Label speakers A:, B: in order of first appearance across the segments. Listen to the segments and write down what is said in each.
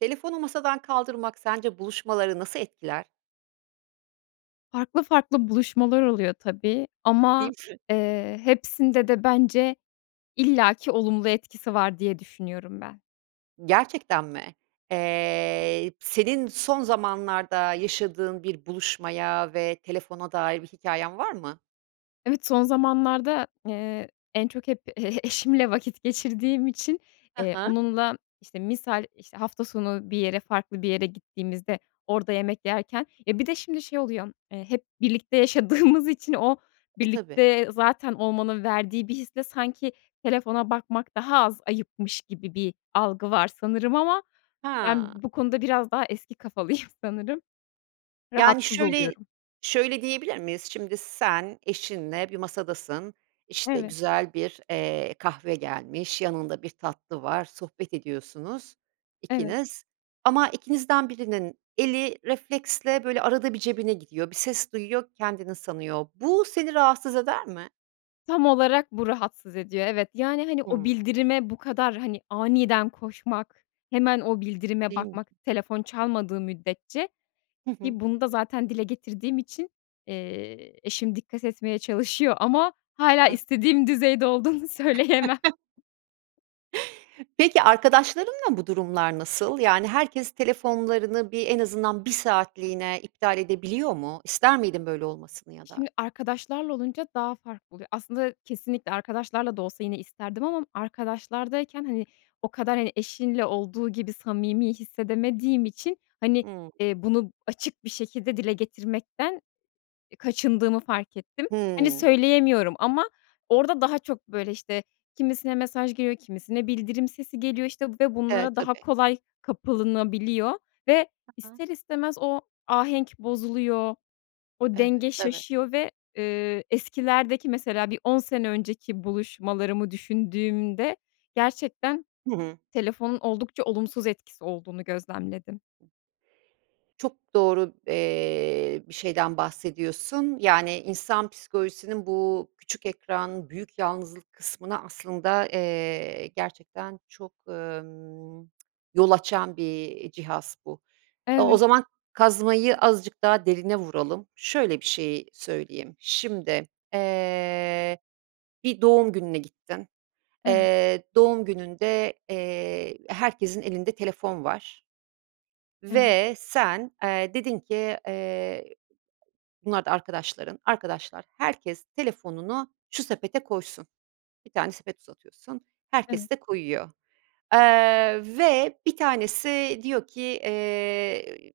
A: Telefonu masadan kaldırmak sence buluşmaları nasıl etkiler?
B: Farklı farklı buluşmalar oluyor tabii ama,
A: Değil mi?
B: eee, hepsinde de bence illaki olumlu etkisi var diye düşünüyorum ben.
A: Gerçekten mi? Eee, senin son zamanlarda yaşadığın bir buluşmaya ve telefona dair bir hikâyen var mı?
B: Evet, son zamanlarda, eee, en çok hep e e eşimle vakit geçirdiğim için,
A: Hı
B: eee,
A: hı.
B: onunla işte misal, işte, hafta sonu bir yere, farklı bir yere gittiğimizde orada yemek yerken E, bir de şimdi şey oluyor, eee, hep birlikte yaşadığımız için o
A: E, tabii.
B: birlikte zaten olmanın verdiği bir hisle sanki telefona bakmak daha az ayıpmış gibi bir algı var sanırım. Ama ben
A: Ha.
B: bu konuda biraz daha eski kafalıyım sanırım.
A: Yani,
B: Rahatsız
A: şöyle
B: oluyorum.
A: şöyle diyebilir miyiz? Şimdi sen eşinle bir masadasın, işte
B: Evet.
A: güzel bir, eee, kahve gelmiş, yanında bir tatlı var. Sohbet ediyorsunuz
B: Evet.
A: ikiniz ama ikinizden birinin eli refleksle böyle arada bir cebine gidiyor, bir ses duyuyor, kendinin sanıyor. Bu seni rahatsız eder mi?
B: Tam olarak bu rahatsız ediyor, evet. Yani, hani, o
A: Hıı.
B: bildirime bu kadar, hani, aniden koşmak, hemen o bildirime
A: Değil mi?
B: bakmak telefon çalmadığı müddetçe
A: Hı hı.
B: ki bunu da, zaten, dile getirdiğim için, eee, eşim dikkat etmeye çalışıyor ama hâlâ
A: A!
B: istediğim düzeyde olduğunu söyleyemem.
A: Peki, arkadaşlarınla bu durumlar nasıl? Yani herkes telefonlarını bir en azından 1 saatliğine iptal edebiliyor mu? İster miydin böyle olmasını ya da?
B: Şimdi, arkadaşlarla olunca daha farklı oluyor. Aslında, kesinlikle arkadaşlarla da olsa yine isterdim ama arkadaşlardayken, hani, o kadar, hani, eşinle olduğu gibi samimi hissedemediğim için, hani,
A: Hıı.
B: eee, bunu açık bir şekilde dile getirmekten e, kaçındığımı fark ettim. Hani,
A: Hımm.
B: söyleyemiyorum ama orada daha çok böyle, işte, kimisine mesaj geliyor, kimisine bildirim sesi geliyor, işte, ve
A: E,
B: bunlara daha
A: tabii.
B: kolay kapılınabiliyor ve
A: [unintelligible]
B: ister istemez o ahenk bozuluyor, o
A: Evet.
B: denge
A: Evet.
B: şaşıyor ve, ııı, eskilerdeki, mesela, bir 10 sene önceki buluşmalarımı düşündüğümde, gerçekten
A: Hı hı.
B: telefonun oldukça olumsuz etkisi olduğunu gözlemledim.
A: Çok doğru, eee, bir şeyden bahsediyorsun. Yani, insan psikolojisinin bu küçük ekran büyük yalnızlık kısmına aslında, eee, gerçekten çok, ımm, yol açan bir, iii, cihaz bu. Iıı, o
B: Evet.
A: zaman kazmayı azıcık daha derine vuralım. Şöyle bir şey söyleyeyim: Şimdi, eee, bir doğum gününe gittin.
B: Evet.
A: Eee, doğum gününde, eee, herkesin elinde telefon var
B: Evet.
A: ve sen, eee, dedin ki, eee, bunlar da arkadaşların, arkadaşlar herkes telefonunu şu sepete koysun. 1 tane sepet uzatıyorsun,
B: Evet.
A: herkes de koyuyor. Eee, ve 1 tanesi diyor ki, eee,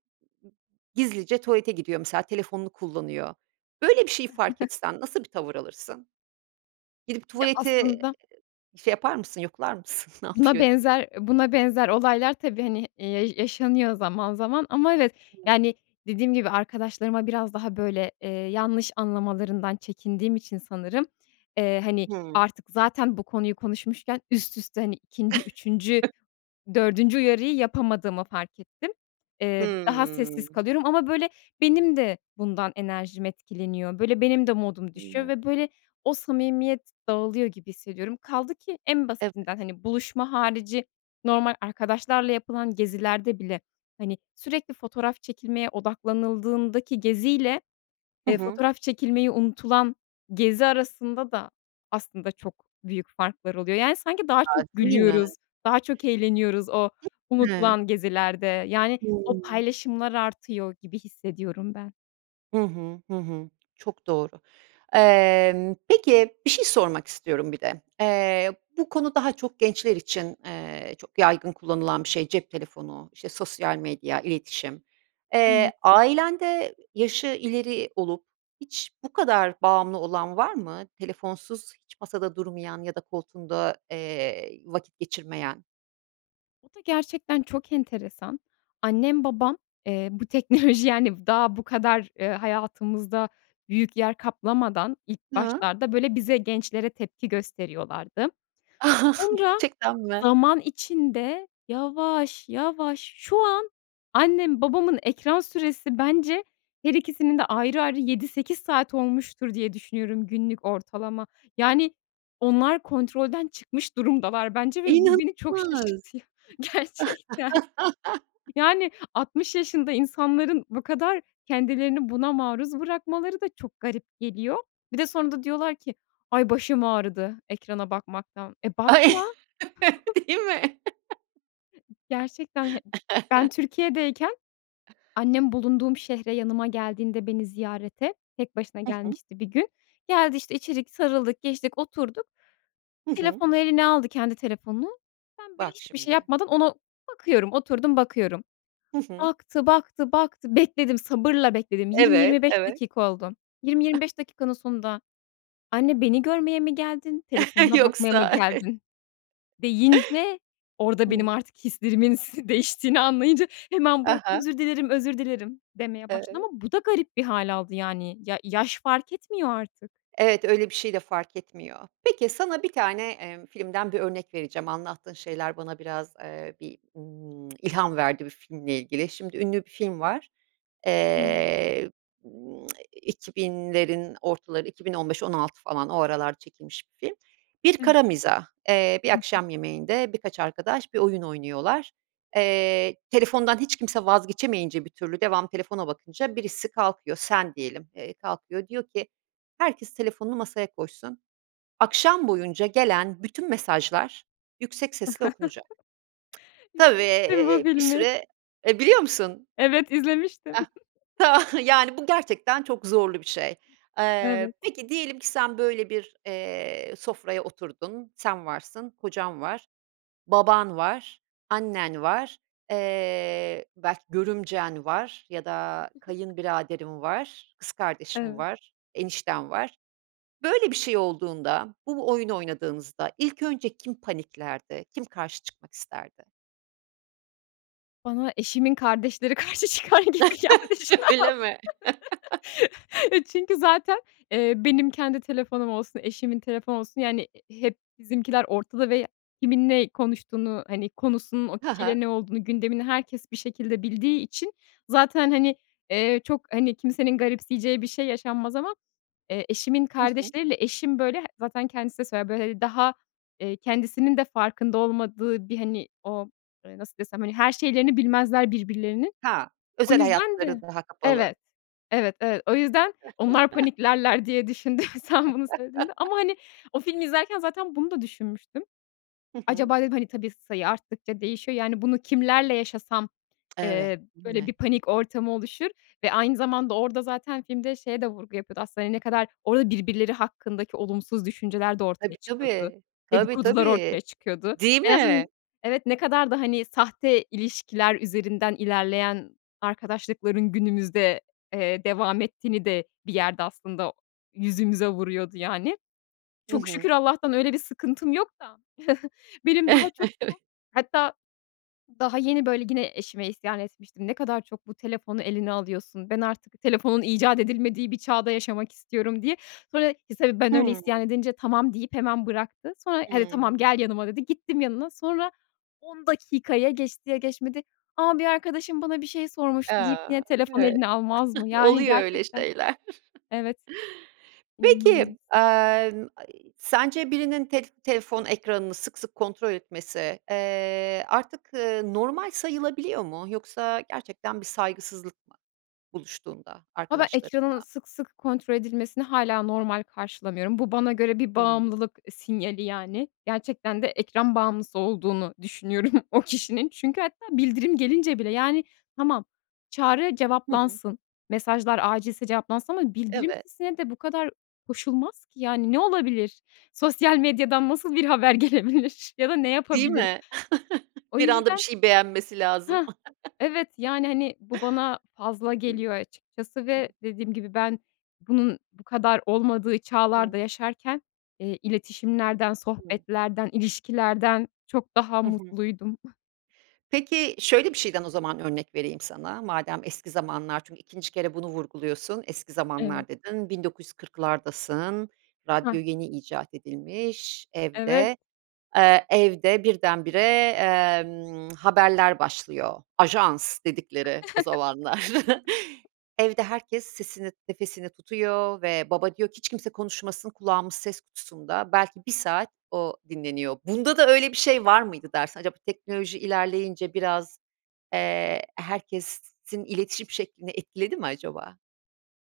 A: gizlice tuvalete gidiyor mesela, telefonunu kullanıyor. Böyle bir şey fark etsen nasıl bir tavır alırsın? Gidip
B: Ya
A: tuvaleti
B: aslında
A: şey yapar mısın, yoklar mısın, ne
B: Buna
A: yapıyor diye.
B: benzer eee, buna benzer olaylar tabii, hani, eee, yaşanıyor zaman zaman ama evet,
A: [unintelligible]
B: yani, dediğim gibi, arkadaşlarıma biraz daha böyle, eee, yanlış anlamalarından çekindiğim için sanırım, eee, hani,
A: Hıı.
B: artık zaten bu konuyu konuşmuşken üst üste, hani, 2'nci, 3'üncü, 4'üncü uyarıyı yapamadığımı fark ettim. Eee, daha
A: Hıı.
B: sessiz kalıyorum ama böyle benim de bundan enerjim etkileniyor, böyle benim de modum düşüyor
A: Öyle.
B: ve böyle o samimiyet dağılıyor gibi hissediyorum. Kaldı ki en
A: Evet.
B: basitinden, hani, buluşma harici normal arkadaşlarla yapılan gezilerde bile, hani, sürekli fotoğraf çekilmeye odaklanıldığındaki geziyle,
A: Hı
B: eee,
A: hı.
B: fotoğraf çekilmeyi unutulan gezi arasında da aslında çok büyük farklar oluyor. Yani, sanki daha
A: A,
B: çok
A: değil mi?
B: gülüyoruz, daha çok eğleniyoruz o
A: [unintelligible]
B: unutulan gezilerde. Yani, o
A: Hıı.
B: paylaşımlar artıyor gibi hissediyorum ben.
A: Hı hı, hı hı. Çok doğru. Emm, peki bir şey sormak istiyorum, bir de, eee, bu konu daha çok gençler için, eee, çok yaygın kullanılan bir şey; cep telefonu, işte, sosyal medya, iletişim.
B: Hımm.
A: Eee, ailende yaşı ileri olup hiç bu kadar bağımlı olan var mı? Telefonsuz hiç masada durmayan ya da koltuğunda, eee, vakit geçirmeyen?
B: O da gerçekten çok enteresan. Annem, babam, eee, bu teknoloji, yani, v daha bu kadar, eee, hayatımızda büyük yer kaplamadan ilk
A: Hıı.
B: başlarda, böyle, bize gençlere tepki gösteriyorlardı. Sonra
A: Gerçekten mi?
B: zaman içinde yavaş yavaş şu an annem babamın ekran süresi bence, her ikisinin de ayrı ayrı 7-8 saat olmuştur, diye düşünüyorum günlük ortalama. Yani, onlar kontrolden çıkmış durumdalar bence ve bu beni çok
A: İnanılmaz.
B: şaşırtıyor gerçekten. Yani, 60 yaşında insanların bu kadar kendilerini buna maruz bırakmaları da çok garip geliyor. Bir de sonra da diyorlar ki, "Ay, başım ağrıdı ekrana bakmaktan." E,
A: Ay,
B: bakma.
A: değil mi?
B: Gerçekten, he ben Türkiye'deyken annem bulunduğum şehre yanıma geldiğinde beni ziyarete tek başına
A: Hı hı.
B: gelmişti bir gün. Geldi işte içeri, sarıldık, geçtik oturduk.
A: Hı hı.
B: Telefonu eline aldı kendi telefonunu, ben böyle
A: Bak
B: hiçbir şey
A: şimdi.
B: yapmadan ona bakıyorum, oturdum bakıyorum.
A: Hı hı.
B: Baktı, baktı, baktı, bekledim sabırla bekledim, yirmi
A: Evet,
B: yirmi beş
A: evet.
B: dakika oldu. 20-25 dakikanın sonunda, "Anne beni görmeye mi geldin, telefonuna bakmaya mı
A: Yoksa.
B: geldin?" deyince orada
A: Hıı.
B: benim artık hislerimin s değiştiğini anlayınca hemen
A: Ha
B: bıraktı,
A: ha.
B: “Özür dilerim, özür dilerim.“ demeye başladı
A: Evet.
B: ama bu da garip bir hâl aldı yani. Ya, yaş fark etmiyor artık.
A: Evet, öyle bir şey de fark etmiyor. Peki, sana 1 tane, emm, filmden 1 örnek vereceğim anlattığın şeyler bana biraz, eee, bir, ımm, ilham verdi bir filmle ilgili. Şimdi ünlü bir film var.
B: Hımm.
A: Eee, ımm 2000'lerin ortaları, 2015-2016 falan o aralar çekilmiş bir film. Bir
B: Evet.
A: kara mizah. Eee, bir
B: Hı hı.
A: akşam yemeğinde birkaç arkadaş bir oyun oynuyorlar. Eee, telefondan hiç kimse vazgeçemeyince bir türlü, devamlı telefona bakınca birisi kalkıyor, sen diyelim, eee, kalkıyor diyor ki herkes telefonunu masaya koysun, akşam boyunca gelen bütün mesajlar yüksek sesle okunacak. Tabii,
B: İzlemiştim bu
A: eee, bir
B: filmi.
A: süre Eee biliyor musun?
B: Evet izlemiştim.
A: Hah, tamam, yani bu gerçekten çok zorlu bir şey. Eee,
B: Evet.
A: peki diyelim ki sen böyle bir, eee, sofraya oturdun, sen varsın, kocan var, baban var, annen var, eee, belki görümcen var ya da kayınbiraderin var, kız kardeşin
B: Evet.
A: var, enişten var. Böyle bir şey olduğunda bu bu oyunu oynadığınızda ilk önce kim paniklerdi? Kim karşı çıkmak isterdi?
B: Bana eşimin kardeşleri karşı çıkar gibi geldi şu an.
A: Öyle mi?
B: E, çünkü zaten, eee, benim kendi telefonum olsun, eşimin telefon olsun, yani i hep bizimkiler ortada ve kimin ne konuştuğunu, hani, konusunun o
A: Ha ha.
B: kişiyle ne olduğunu gündemini herkes bir şekilde bildiği için zaten, hani, eee, çok, hani, kimsenin garipseyeceği bir şey yaşanmaz. Ama, eee, eşimin
A: Hı hı.
B: kardeşleriyle eşim böyle zaten kendisi de söyler böyle, hani, daha, eee, kendisinin de farkında olmadığı bir, hani, o, eee, nasıl desem, hani her şeylerini bilmezler birbirlerinin.
A: Ha.
B: O
A: Özel
B: yüzden
A: hayatları
B: de
A: daha kapalı.
B: Evet. Evet, evet. O yüzden onlar paniklerler diye düşündüm sen bunu söylediğinde. Ama, hani, o filmi izlerken zaten bunu da düşünmüştüm.
A: Hı hı.
B: Acaba dedim, hani, tabii sayı arttıkça değişiyor, yani, bunu kimlerle yaşasam,
A: Evet,
B: eee,
A: değil
B: böyle bir
A: mi?
B: panik ortamı oluşur ve aynı zamanda orada zaten filmde şeye de vurgu yapıyordu. Aslında, hani, ne kadar orada birbirleri hakkındaki olumsuz düşünceler de ortaya
A: Tabii
B: çıkıyordu,
A: tabii. Tabii
B: dedikodular
A: tabii.
B: ortaya çıkıyordu.
A: Değil
B: En
A: mi?
B: azın Evet, ne kadar da, hani, sahte ilişkiler üzerinden ilerleyen arkadaşlıkların günümüzde, eee, devam ettiğini de bir yerde aslında yüzümüze vuruyordu yani.
A: Hı
B: Çok
A: hı.
B: şükür Allah'tan öyle bir sıkıntım yok da. Benim daha
A: Evet.
B: çok bu, hatta daha yeni böyle gine eşime isyan etmiştim, ne kadar çok bu telefonu eline alıyorsun, ben artık telefonun icat edilmediği bir çağda yaşamak istiyorum diye. Sonra [unintelligible] tabii ben öyle isyan
A: Hımm.
B: edince tamam deyip hemen bıraktı. Sonra “Hadi tamam
A: Hımm.
B: gel yanıma.“ dedi, gittim yanına, sonra 10 dakika ya geçti ya geçmedi. A, bir arkadaşım bana bir şey sormuştu
A: A,
B: deyip yine telefon
A: evet
B: eline almaz mı? Yani,
A: oluyor öyle
B: gerçekten
A: şeyler.
B: Evet.
A: Peki,
B: İnanılmaz.
A: emm, ay, sence birinin telf telefon ekranını sık sık kontrol etmesi, eee, artık normal sayılabiliyor mu? Yoksa gerçekten bir saygısızlık mı buluştuğunda
B: Ha, ben
A: arkadaşlarınla?
B: ekranın sık sık kontrol edilmesini hâlâ normal karşılamıyorum. Bu bana göre bir
A: Hımm.
B: bağımlılık, eee, sinyali, yani. Gerçekten de ekran bağımlısı olduğunu düşünüyorum o kişinin. Çünkü hatta bildirim gelince bile. Yani tamam, çağrı
A: Hı hı.
B: cevaplansın, mesajlar acilse cevaplansın ama bildirim
A: Evet.
B: sesine de bu kadar koşulmaz ki. Yani ne olabilir? Sosyal medyadan nasıl bir haber gelebilir ya da ne
A: Değil
B: yapabilirim?
A: mi?
B: O
A: Bir anda bir
B: yüzden
A: şeyi beğenmesi lazım.
B: Hah, evet. Yani, hani, bu bana fazla geliyor açıkçası ve
A: [unintelligible]
B: dediğim gibi ben bunun bu kadar olmadığı
A: Hıı.
B: çağlarda yaşarken, eee, iletişimlerden
A: [unintelligible]
B: sohbetlerden, ilişkilerden çok daha
A: Hı hı.
B: mutluydum.
A: Peki, şöyle bir şeyden o zaman örnek vereyim sana, madem eski zamanlar çünkü 2'nci kere bunu vurguluyorsun. Eski
B: Evet.
A: zamanlar dedin, 1940'dasın
B: Hah.
A: radyo yeni icat edilmiş
B: Evet.
A: evde. Evde, eee, evde birdenbire, emm, haberler başlıyor. Ajans dedikleri o zamanlar. Evde herkes sesini, nefesini tutuyor ve baba diyor ki "Hiç kimse konuşmasın." Kulağımız ses kutusunda belki 1 saat o dinleniyor. Bunda da öyle bir şey var mıydı dersin? Acaba teknoloji ilerleyince biraz, eee, herkesin iletişim şeklini etkiledi mi acaba?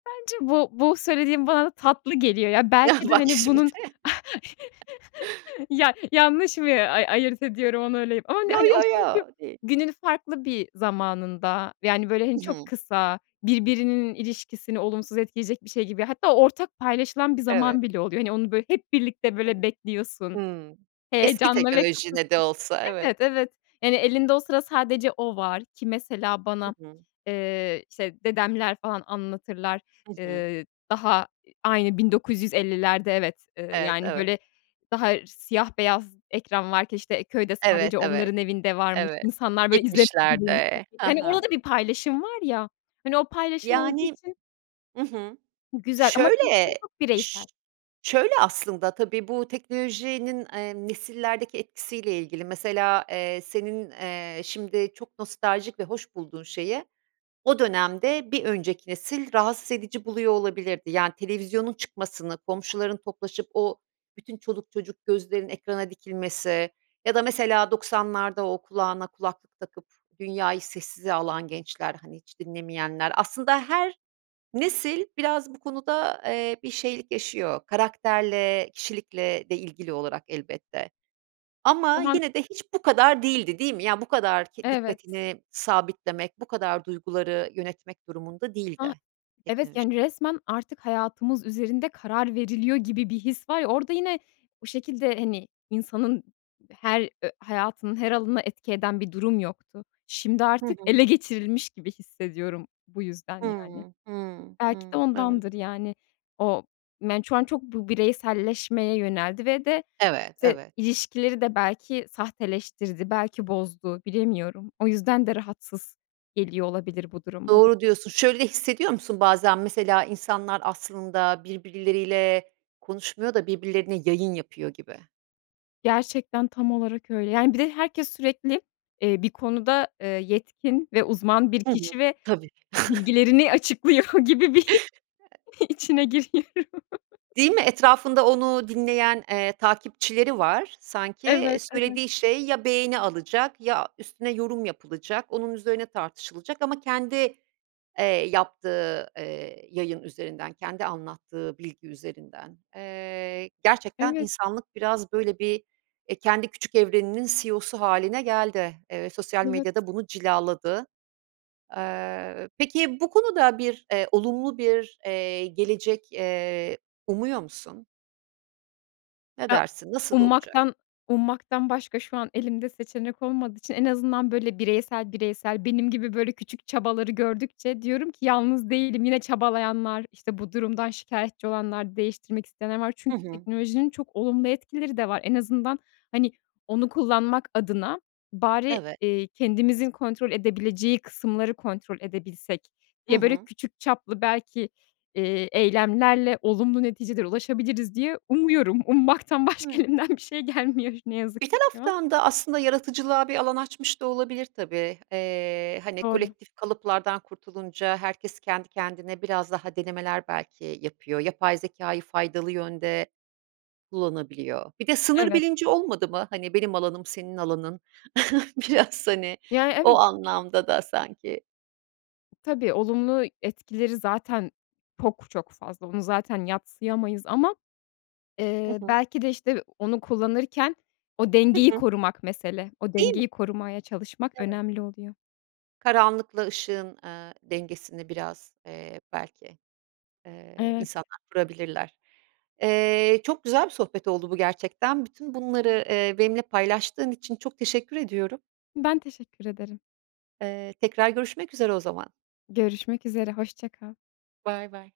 B: Bence bu bu söylediğin bana da tatlı geliyor. Ya
A: Ya,
B: belki de,
A: bak
B: hani,
A: şimdi.
B: bunun ya yanlış mı ay ayırt ediyorum onu öyle ama,
A: Yo,
B: hani, o
A: yo, yo,
B: çünkü
A: değil.
B: günün farklı bir zamanında, yani, böyle, hani,
A: I
B: çok
A: hı.
B: kısa, birbirinin ilişkisini olumsuz etkileyecek bir şey gibi hatta ortak paylaşılan bir
A: Evet.
B: zaman bile oluyor. Hani, onu, böyle, hep birlikte, böyle,
A: Hımm.
B: bekliyorsun,
A: Hımm. Eski
B: heyecanla ve
A: teknoloji
B: kısa
A: ne de
B: sü
A: olsa, evet.
B: Evet, evet. Yani, elinde o sıra sadece o var. Ki mesela
A: Hı
B: bana,
A: hı.
B: eee, işte, dedemler falan anlatırlar,
A: Hı hı.
B: eee, daha i aynı 1950'lerde evet, eee,
A: Evet,
B: yani,
A: tabii.
B: böyle, daha siyah beyaz ekran varken, işte, eee, köyde
A: Evet,
B: sadece
A: evet.
B: onların evinde varmış.
A: Evet.
B: İnsanlar, böyle, izle [unintelligible]
A: 70'lerde. Ha
B: Hani,
A: ha.
B: orada bir paylaşım var ya. Hani, o paylaşım olduğu
A: Yani
B: için
A: I hı.
B: Güzel ama
A: Şöyle
B: telefon çok
A: ş
B: bireysel.
A: şöyle aslında tabii bu teknolojinin, eee, nesillerdeki etkisiyle ilgili mesela, eee, senin, eee, şimdi çok nostaljik ve hoş bulduğun şeyi o dönemde bir önceki nesil rahatsız edici buluyor olabilirdi. Yani, televizyonun çıkmasını, komşuların toplaşıp o bütün çoluk çocuk gözlerin ekrana dikilmesi ya da mesela 90'larda o kulağına kulaklık takıp dünyayı sessize alan gençler, hani hiç dinlemeyenler. Aslında her nesil biraz bu konuda, eee, bir şeylik yaşıyor. Karakterle, kişilikle de ilgili olarak elbette. Ama
B: Tamam
A: yine de hiç bu kadar değildi, değil mi? Ya, bu kadar k
B: Evet.
A: dikkatini sabitlemek, bu kadar duyguları yönetmek durumunda
B: A!
A: değildi
B: Evet,
A: teknoloji.
B: yani, resmen artık hayatımız üzerinde karar veriliyor gibi bir his var ya, orada yine o şekilde, hani, insanın her ö hayatının her alanına etki eden bir durum yoktu. Şimdi
A: Hı
B: artık
A: hı.
B: ele geçirilmiş gibi hissediyorum. Bu yüzden yani.
A: Hımm, hımm,
B: Belki de
A: ımm. Evet.
B: ondandır, yani. O men şu an çok bu bireyselleşmeye yöneldi ve de
A: Evet,
B: se
A: evet.
B: ilişkileri de belki sahteleştirdi, belki bozdu, bilemiyorum. O yüzden de rahatsız geliyor olabilir bu durum bana.
A: Doğru diyorsun. Şöyle de hissediyor musun bazen mesela insanlar aslında birbirleriyle konuşmuyor da birbirlerine yayın yapıyor gibi?
B: Gerçekten tam olarak öyle. Yani bir de herkes sürekli, eee, bir konuda, eee, yetkin ve uzman bir
A: Hı hı,
B: kişi ve
A: tabii.
B: bilgilerini açıklıyor gibi bir içine giriyorum.
A: Değil mi, etrafında onu dinleyen, eee, takipçileri var sanki. Eee,
B: Evet, evet.
A: söylediği şey ya beğeni alacak ya üstüne yorum yapılacak, onun üzerine tartışılacak ama kendi, eee, yaptığı, eee, yayın üzerinden, kendi anlattığı bilgi üzerinden. Eee, gerçekten
B: Evet.
A: insanlık biraz böyle bir, eee, kendi küçük evreninin CEO'su hâline geldi. Eee, sosyal medya
B: Evet.
A: da bunu cilaladı. Eee, peki bu konuda bir, eee, olumlu bir, eee, gelecek, eee, umuyor musun? Ne
B: Ya
A: dersin, nasıl olacak?
B: ummaktan ummaktan başka şu an elimde seçenek olmadığı için en azından böyle bireysel, bireysel benim gibi böyle küçük çabaları gördükçe diyorum ki yalnız değilim, yine çabalayanlar, işte bu durumdan şikâyetçi olanlar, değiştirmek isteyenler var.
A: Hı
B: Çünkü
A: hı.
B: teknolojinin çok olumlu etkileri de var. En azından hani onu kullanmak adına "bari,
A: Evet.
B: eee, kendimizin kontrol edebileceği kısımları kontrol edebilsek"
A: Hı
B: diye böyle
A: hı.
B: küçük çaplı belki, eee, eylemlerle olumlu neticelere ulaşabiliriz diye umuyorum. Ummaktan başka
A: [unintelligible]
B: elimden bir şey gelmiyor ne yazık
A: Bir
B: ki şu an.
A: taraftan da aslında yaratıcılığa bir alan açmış da olabilir tabii. Eee, hani
B: Doğru.
A: kolektif kalıplardan kurtulunca herkes kendi kendine biraz daha denemeler belki yapıyor. Yapay zekâyı faydalı yönde kullanabiliyor. Bir de sınır
B: Evet.
A: bilinci olmadı mı? Hani benim alanım senin alanın biraz hani
B: Yani
A: o
B: evet.
A: anlamda da sanki.
B: Tabii, olumlu etkileri zaten çok çok fazla. Onu zaten yadsıyamayız ama,
A: Hı
B: eee,
A: hı.
B: belki de işte onu kullanırken o
A: Hı
B: dengeyi
A: hı.
B: korumak mesele. O
A: Değil mi?
B: dengeyi korumaya çalışmak
A: Evet.
B: önemli oluyor.
A: Karanlıkla ışığın, eee, dengesini biraz, eee, belki, eee,
B: Evet.
A: insanlar kurabilirler. Eee, çok güzel bir sohbet oldu bu gerçekten. Bütün bunları, eee, benimle paylaştığın için çok teşekkür ediyorum.
B: Ben teşekkür ederim.
A: Eee, tekrar görüşmek üzere o zaman.
B: Görüşmek üzere, hoşça kal.
A: Baybay.